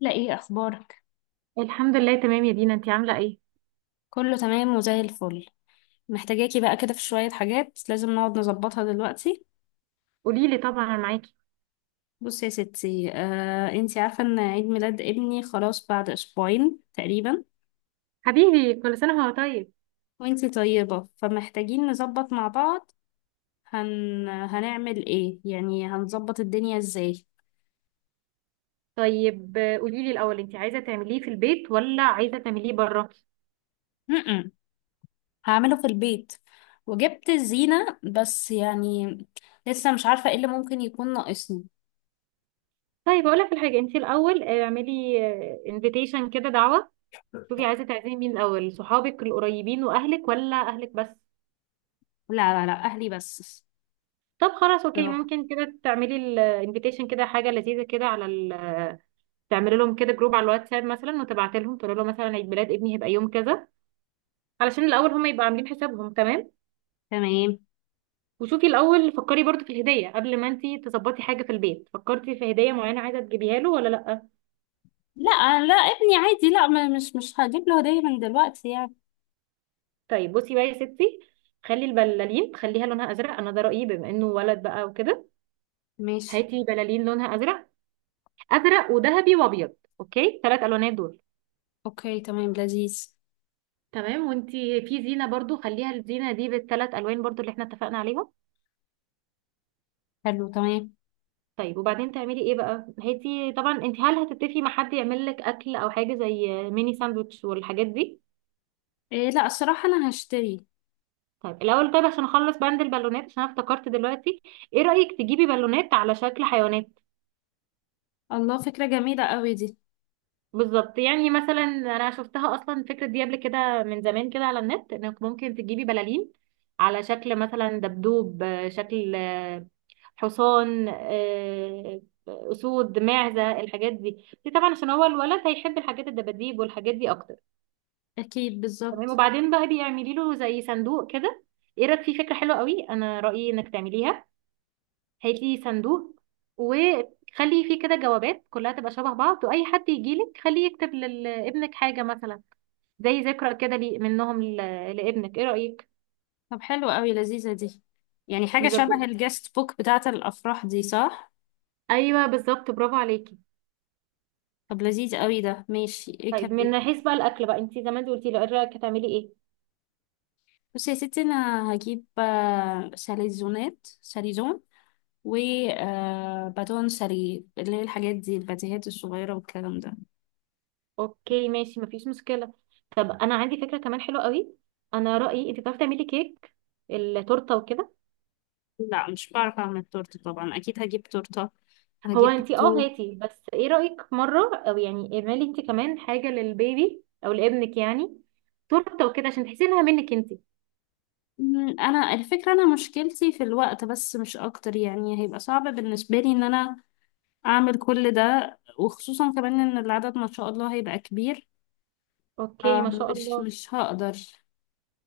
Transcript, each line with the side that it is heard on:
left: لا، ايه اخبارك؟
right: الحمد لله تمام يا دينا، انتي عاملة ايه؟
left: كله تمام وزي الفل. محتاجاكي بقى كده في شوية حاجات لازم نقعد نظبطها دلوقتي.
right: قوليلي، طبعا انا معاكي.
left: بصي يا ستي، انتي عارفة ان عيد ميلاد ابني خلاص بعد اسبوعين تقريبا.
right: حبيبي كل سنة وهو طيب.
left: وانتي طيبة، فمحتاجين نظبط مع بعض. هنعمل ايه يعني، هنظبط الدنيا ازاي؟
right: طيب قوليلي الأول انتي عايزة تعمليه في البيت ولا عايزة تعمليه بره؟
left: م-م. هعمله في البيت، وجبت الزينة، بس يعني لسه مش عارفة ايه اللي ممكن يكون ناقصني.
right: طيب اقولك الحاجة انتي الأول، اعملي انفيتيشن كده، دعوة. شوفي عايزة تعزمي مين الأول، صحابك القريبين وأهلك ولا أهلك بس؟
left: لا، لا، لا، اهلي بس.
right: طب خلاص اوكي،
left: بصراحة.
right: ممكن كده تعملي الانفيتيشن كده حاجة لذيذة كده على تعملي لهم كده جروب على الواتساب مثلا، وتبعتي لهم تقول لهم مثلا عيد ميلاد ابني هيبقى يوم كذا، علشان الأول هم يبقوا عاملين حسابهم تمام؟
left: تمام.
right: وشوفي الاول فكري برضو في الهديه، قبل ما انتي تظبطي حاجه في البيت فكرتي في هديه معينه عايزه تجيبيها له ولا لا؟
left: لا، لا، ابني عادي، لا، مش هجيب له هدية من دلوقتي يعني.
right: طيب بصي بقى يا ستي، خلي البلالين خليها لونها ازرق، انا ده رايي بما انه ولد بقى وكده.
left: ماشي،
right: هاتي بلالين لونها ازرق، ازرق وذهبي وابيض، اوكي ثلاث الوانات دول.
left: اوكي، تمام، لذيذ.
right: تمام، وانتي في زينه برضو خليها الزينه دي بالثلاث الوان برضو اللي احنا اتفقنا عليهم.
left: حلو، تمام.
right: طيب وبعدين تعملي ايه بقى؟ هاتي طبعا، انت هل هتتفقي مع حد يعمل لك اكل او حاجه زي ميني ساندوتش والحاجات دي؟
left: إيه، لا، الصراحة انا هشتري.
right: طيب الاول، طيب عشان اخلص بند البالونات، عشان أنا افتكرت دلوقتي، ايه رايك تجيبي بالونات على شكل حيوانات؟
left: الله، فكرة جميلة قوي دي.
right: بالظبط، يعني مثلا انا شفتها اصلا الفكره دي قبل كده من زمان كده على النت، انك ممكن تجيبي بلالين على شكل مثلا دبدوب، شكل، حصان، اسود، معزه، الحاجات دي. دي طبعا عشان هو الولد هيحب الحاجات الدباديب والحاجات دي اكتر.
left: اكيد،
right: تمام،
left: بالظبط.
right: وبعدين بقى بيعملي له زي صندوق كده. ايه رايك في فكره حلوه قوي؟ انا رايي انك تعمليها. هات لي صندوق، وخلي فيه كده جوابات كلها تبقى شبه بعض، واي حد يجيلك خليه يكتب لابنك حاجه، مثلا زي ذكرى كده لي منهم لابنك. ايه رايك؟
left: طب حلو قوي، لذيذة دي. يعني حاجة
right: نذاكر،
left: شبه الجست بوك بتاعة الافراح دي، صح؟
right: ايوه بالظبط، برافو عليكي.
left: طب لذيذ قوي ده، ماشي، ايه
right: طيب
left: كمان؟
right: من حيث بقى الاكل بقى، انتي زمان قلتي لي ايه رايك هتعملي ايه؟
left: بصي يا ستي، انا هجيب ساليزون و باتون سالي اللي هي الحاجات دي، الباتيهات الصغيرة والكلام ده.
right: اوكي ماشي، مفيش مشكله. طب انا عندي فكره كمان حلوه قوي، انا رايي انتي بتعرفي تعملي كيك، التورته وكده.
left: لا، مش بعرف اعمل تورته طبعا، اكيد هجيب تورته،
right: هو
left: هجيب
right: انتي اه
left: جاتوه.
right: هاتي بس، ايه رأيك مرة، او يعني اعملي انتي كمان حاجة للبيبي او لابنك، يعني تورته وكده عشان تحسي انها منك انتي.
left: انا مشكلتي في الوقت بس، مش اكتر يعني، هيبقى صعب بالنسبه لي ان انا اعمل كل ده، وخصوصا كمان ان العدد ما شاء الله هيبقى كبير.
right: اوكي،
left: آه،
right: ما شاء
left: مش
right: الله.
left: مش هقدر.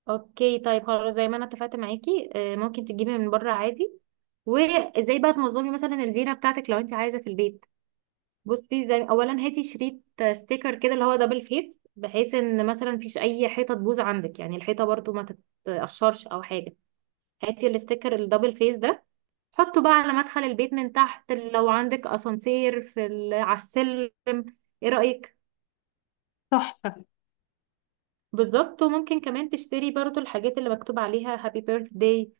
right: اوكي طيب خلاص، زي ما انا اتفقت معاكي، ممكن تجيبي من بره عادي. وازاي بقى تنظمي مثلا الزينة بتاعتك لو انتي عايزة في البيت، بصي، زي اولا هاتي شريط، ستيكر كده اللي هو دبل فيس، بحيث ان مثلا مفيش اي حيطة تبوظ عندك، يعني الحيطة برضو ما تتقشرش او حاجة. هاتي الستيكر الدبل فيس ده، حطه بقى على مدخل البيت من تحت، لو عندك اسانسير، في على السلم. ايه رأيك؟
left: تحفه.
right: بالظبط، وممكن كمان تشتري برضو الحاجات اللي مكتوب عليها هابي بيرث داي.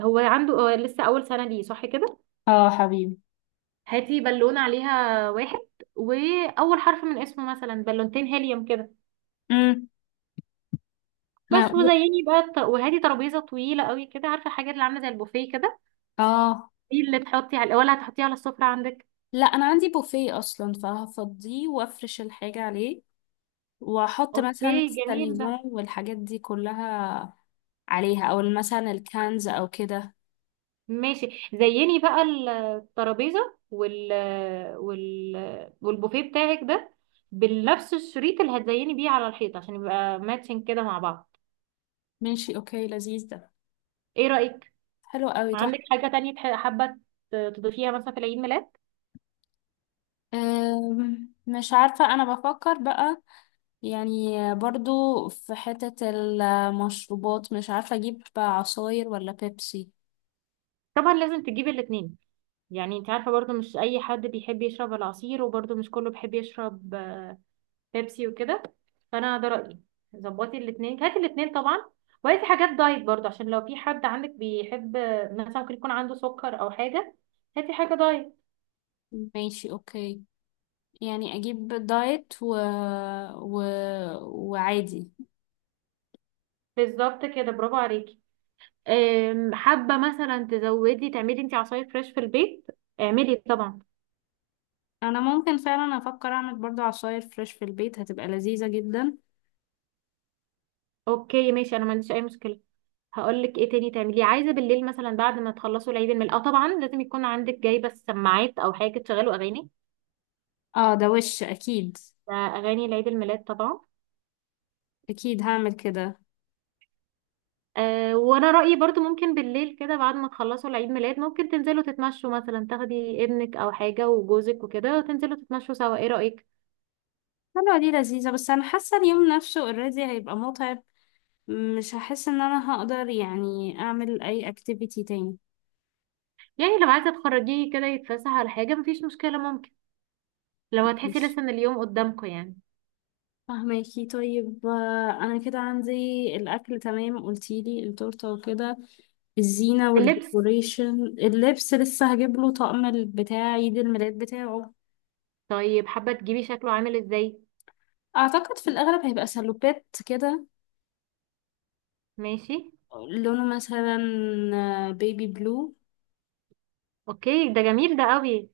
right: هو عنده، هو لسه اول سنة ليه، صح كده؟
left: اه، حبيبي.
right: هاتي بالونة عليها واحد، واول حرف من اسمه مثلا، بالونتين هيليوم كده
left: امم ما
right: بس. وزيني بقى وهاتي ترابيزة طويلة قوي كده، عارفة الحاجات اللي عاملة زي البوفيه كده.
left: اه،
right: دي اللي تحطي على، ولا هتحطيها على السفرة عندك؟
left: لا، انا عندي بوفيه اصلا فهفضيه وافرش الحاجه عليه، واحط مثلا
right: اوكي جميل
left: الساليزون
right: ده،
left: والحاجات دي كلها عليها، او مثلا الكنز او كده.
right: ماشي. زيني بقى الترابيزة وال والبوفيه بتاعك ده بنفس الشريط اللي هتزيني بيه على الحيط، عشان يبقى ماتشنج كده مع بعض.
left: ماشي، اوكي، لذيذ ده.
right: ايه رأيك؟
left: حلو قوي،
right: عندك
left: تحفة.
right: حاجة تانية حابة تضيفيها مثلا في العيد ميلاد؟
left: مش عارفة، انا بفكر بقى. يعني برضو في حتة المشروبات مش عارفة اجيب عصاير ولا بيبسي؟
right: طبعا لازم تجيبي الاتنين، يعني انت عارفة برضو مش اي حد بيحب يشرب العصير، وبرضو مش كله بيحب يشرب بيبسي وكده. فانا ده رايي، ظبطي الاثنين، هاتي الاثنين طبعا. وهاتي حاجات دايت برضو، عشان لو في حد عندك بيحب، مثلا ممكن يكون عنده سكر او حاجه، هاتي حاجه دايت.
left: ماشي، اوكي. يعني اجيب دايت و... و... وعادي.
right: بالظبط كده، برافو عليكي. حابه مثلا تزودي تعملي انت عصاير فريش في البيت، اعملي طبعا.
left: انا ممكن فعلا افكر اعمل برضو عصاير فريش في البيت، هتبقى لذيذة جدا.
right: اوكي ماشي، انا ما عنديش اي مشكله. هقول لك ايه تاني تعمليه، عايزه بالليل مثلا بعد ما تخلصوا العيد الميلاد، اه طبعا لازم يكون عندك جايبه السماعات او حاجه تشغلوا اغاني،
left: اه، ده وش اكيد.
right: ده اغاني العيد الميلاد طبعا.
left: اكيد هعمل كده.
right: أه، وانا رأيي برضو ممكن بالليل كده بعد ما تخلصوا العيد ميلاد، ممكن تنزلوا تتمشوا مثلا، تاخدي ابنك او حاجة وجوزك وكده، وتنزلوا تتمشوا سوا. ايه رأيك؟
left: حلوة دي، لذيذة، بس أنا حاسة اليوم نفسه اوريدي هيبقى متعب. مش هحس إن أنا هقدر يعني أعمل أي أكتيفيتي تاني.
right: يعني لو عايزة تخرجيه كده يتفسح على حاجة مفيش مشكلة، ممكن لو هتحسي
left: ماشي.
right: لسه ان اليوم قدامكم يعني.
left: فهماكي، طيب، أنا كده عندي الأكل تمام، قلتيلي التورتة وكده، الزينة
right: اللبس،
left: والديكوريشن. اللبس لسه هجيب له طقم بتاع عيد الميلاد بتاعه.
right: طيب حابة تجيبي شكله عامل ازاي؟
left: أعتقد في الأغلب هيبقى سلوبات كده،
right: ماشي.
left: لونه مثلا بيبي بلو.
right: اوكي ده جميل ده قوي.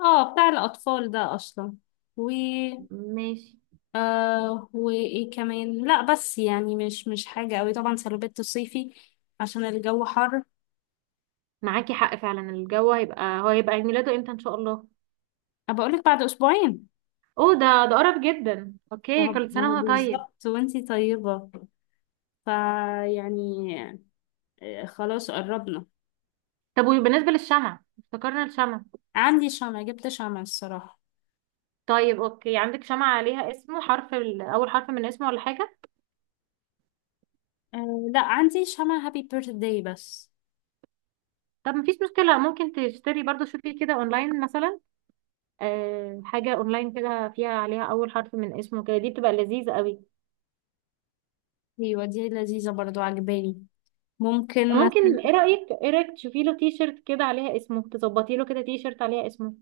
left: اه، بتاع الأطفال ده أصلا.
right: ماشي،
left: وايه كمان، لا بس يعني مش حاجة قوي طبعا، سلوبيت الصيفي عشان الجو حر.
right: معاكي حق فعلا، الجو هيبقى، هو هيبقى عيد ميلاده امتى ان شاء الله؟
left: أه، بقولك بعد اسبوعين.
right: اوه، ده قرب جدا،
left: ما
right: اوكي
left: هو
right: كل
left: ما هو
right: سنة وهو طيب.
left: بالظبط، وانتي طيبة. فيعني خلاص قربنا.
right: طب وبالنسبة للشمع، افتكرنا الشمع.
left: عندي شمع، جبت شمع الصراحة.
right: طيب اوكي، عندك شمعة عليها اسمه، حرف اول حرف من اسمه ولا حاجة؟
left: لا، عندي شمع هابي بيرثداي بس.
right: طب مفيش مشكلة، ممكن تشتري برضو، شوفي كده اونلاين مثلا. أه حاجة اونلاين كده فيها عليها اول حرف من اسمه كده، دي بتبقى لذيذة قوي.
left: ايوه، دي لذيذة برضو، عجباني. ممكن
right: ممكن،
left: مثلا
right: ايه رأيك تشوفي له تي شيرت كده عليها اسمه، تظبطي له كده تي شيرت عليها اسمه.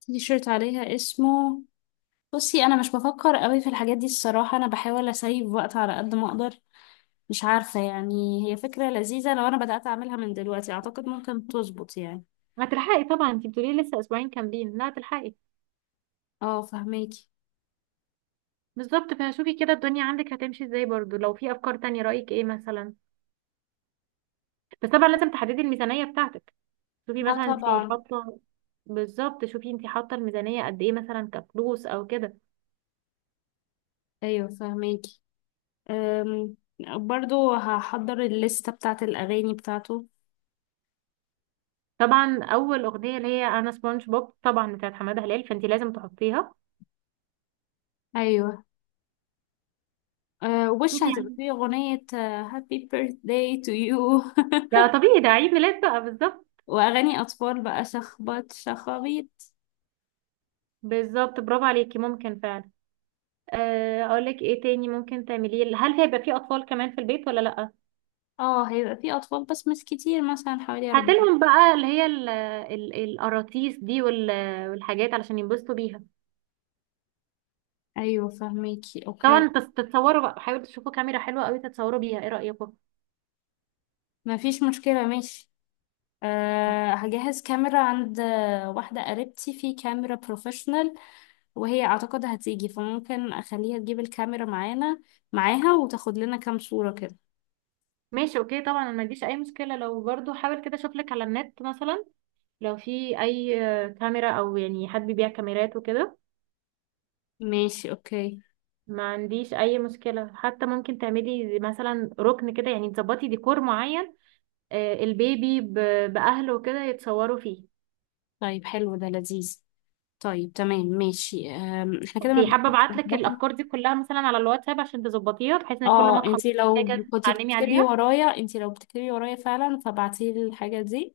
left: تي شيرت عليها اسمه. بصي، انا مش بفكر قوي في الحاجات دي الصراحة، انا بحاول اسيب وقت على قد ما اقدر. مش عارفة، يعني هي فكرة لذيذة، لو أنا بدأت أعملها من دلوقتي أعتقد ممكن تظبط يعني.
right: هتلحقي طبعا، انت بتقولي لي لسه اسبوعين كاملين، لا هتلحقي.
left: اه، فهميكي.
right: بالظبط، فشوفي كده الدنيا عندك هتمشي ازاي، برضو لو في افكار تانية رأيك ايه مثلا، بس طبعا لازم تحددي الميزانية بتاعتك. شوفي
left: اه،
right: مثلا انت
left: طبعا.
right: حاطه، بالظبط شوفي انت حاطه الميزانيه قد ايه مثلا، كفلوس او كده.
left: أيوه، فهميكي. أم، برضو هحضر الليستة بتاعة الأغاني بتاعته.
right: طبعا اول اغنيه اللي هي انا سبونج بوب طبعا بتاعت حماده هلال، فانت لازم تحطيها.
left: أيوه. أه، وش
right: شوفي
left: هتبقى
right: يعني،
left: فيه أغنية هابي birthday to you
right: ده طبيعي، ده عيد ميلاد بقى بالظبط.
left: وأغاني أطفال بقى، شخبط شخابيط.
right: بالظبط برافو عليكي، ممكن فعلا. اقول لك ايه تاني ممكن تعمليه، هل هيبقى في اطفال كمان في البيت ولا لا؟
left: اه، هيبقى فيه أطفال بس مش كتير، مثلا حوالي أربعة.
right: هاتلهم بقى اللي هي القراطيس دي والحاجات علشان ينبسطوا بيها.
left: أيوه، فهميكي، أوكي.
right: طبعا تتصوروا بقى، حاولوا تشوفوا كاميرا حلوه قوي تتصوروا بيها، ايه رايكم؟
left: مفيش مشكلة، ماشي. أه، هجهز كاميرا. عند واحدة قريبتي في كاميرا بروفيشنال، وهي أعتقد هتيجي، فممكن أخليها تجيب الكاميرا معانا، معاها، وتاخد لنا كام صورة كده.
right: ماشي اوكي، طبعا أنا ما عنديش اي مشكله، لو برضو حاول كده اشوف لك على النت مثلا لو في اي كاميرا، او يعني حد بيبيع كاميرات وكده.
left: ماشي، أوكي.
right: ما عنديش اي مشكله، حتى ممكن تعملي زي مثلا ركن كده، يعني تظبطي ديكور معين، البيبي باهله وكده يتصوروا فيه.
left: طيب حلو ده، لذيذ. طيب تمام، ماشي، احنا كده
right: اوكي، حابه
left: مبدئيا
right: ابعت لك
left: ظبطنا.
right: الافكار دي كلها مثلا على الواتساب عشان تظبطيها، بحيث ان كل ما
left: اه،
right: تخلصي حاجه تتعلمي عليها.
left: انتي لو بتكتبي ورايا فعلا، فبعتيلي الحاجة دي.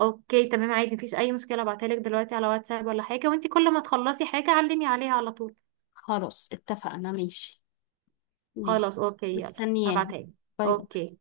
right: اوكي تمام عادي، مفيش اي مشكله، ابعتها لك دلوقتي على واتساب ولا حاجه، وانت كل ما تخلصي حاجه علمي عليها على طول.
left: خلاص، اتفقنا، ماشي. ماشي.
right: خلاص اوكي، يلا
left: مستنياها.
right: هبعتها لي.
left: باي.
right: اوكي.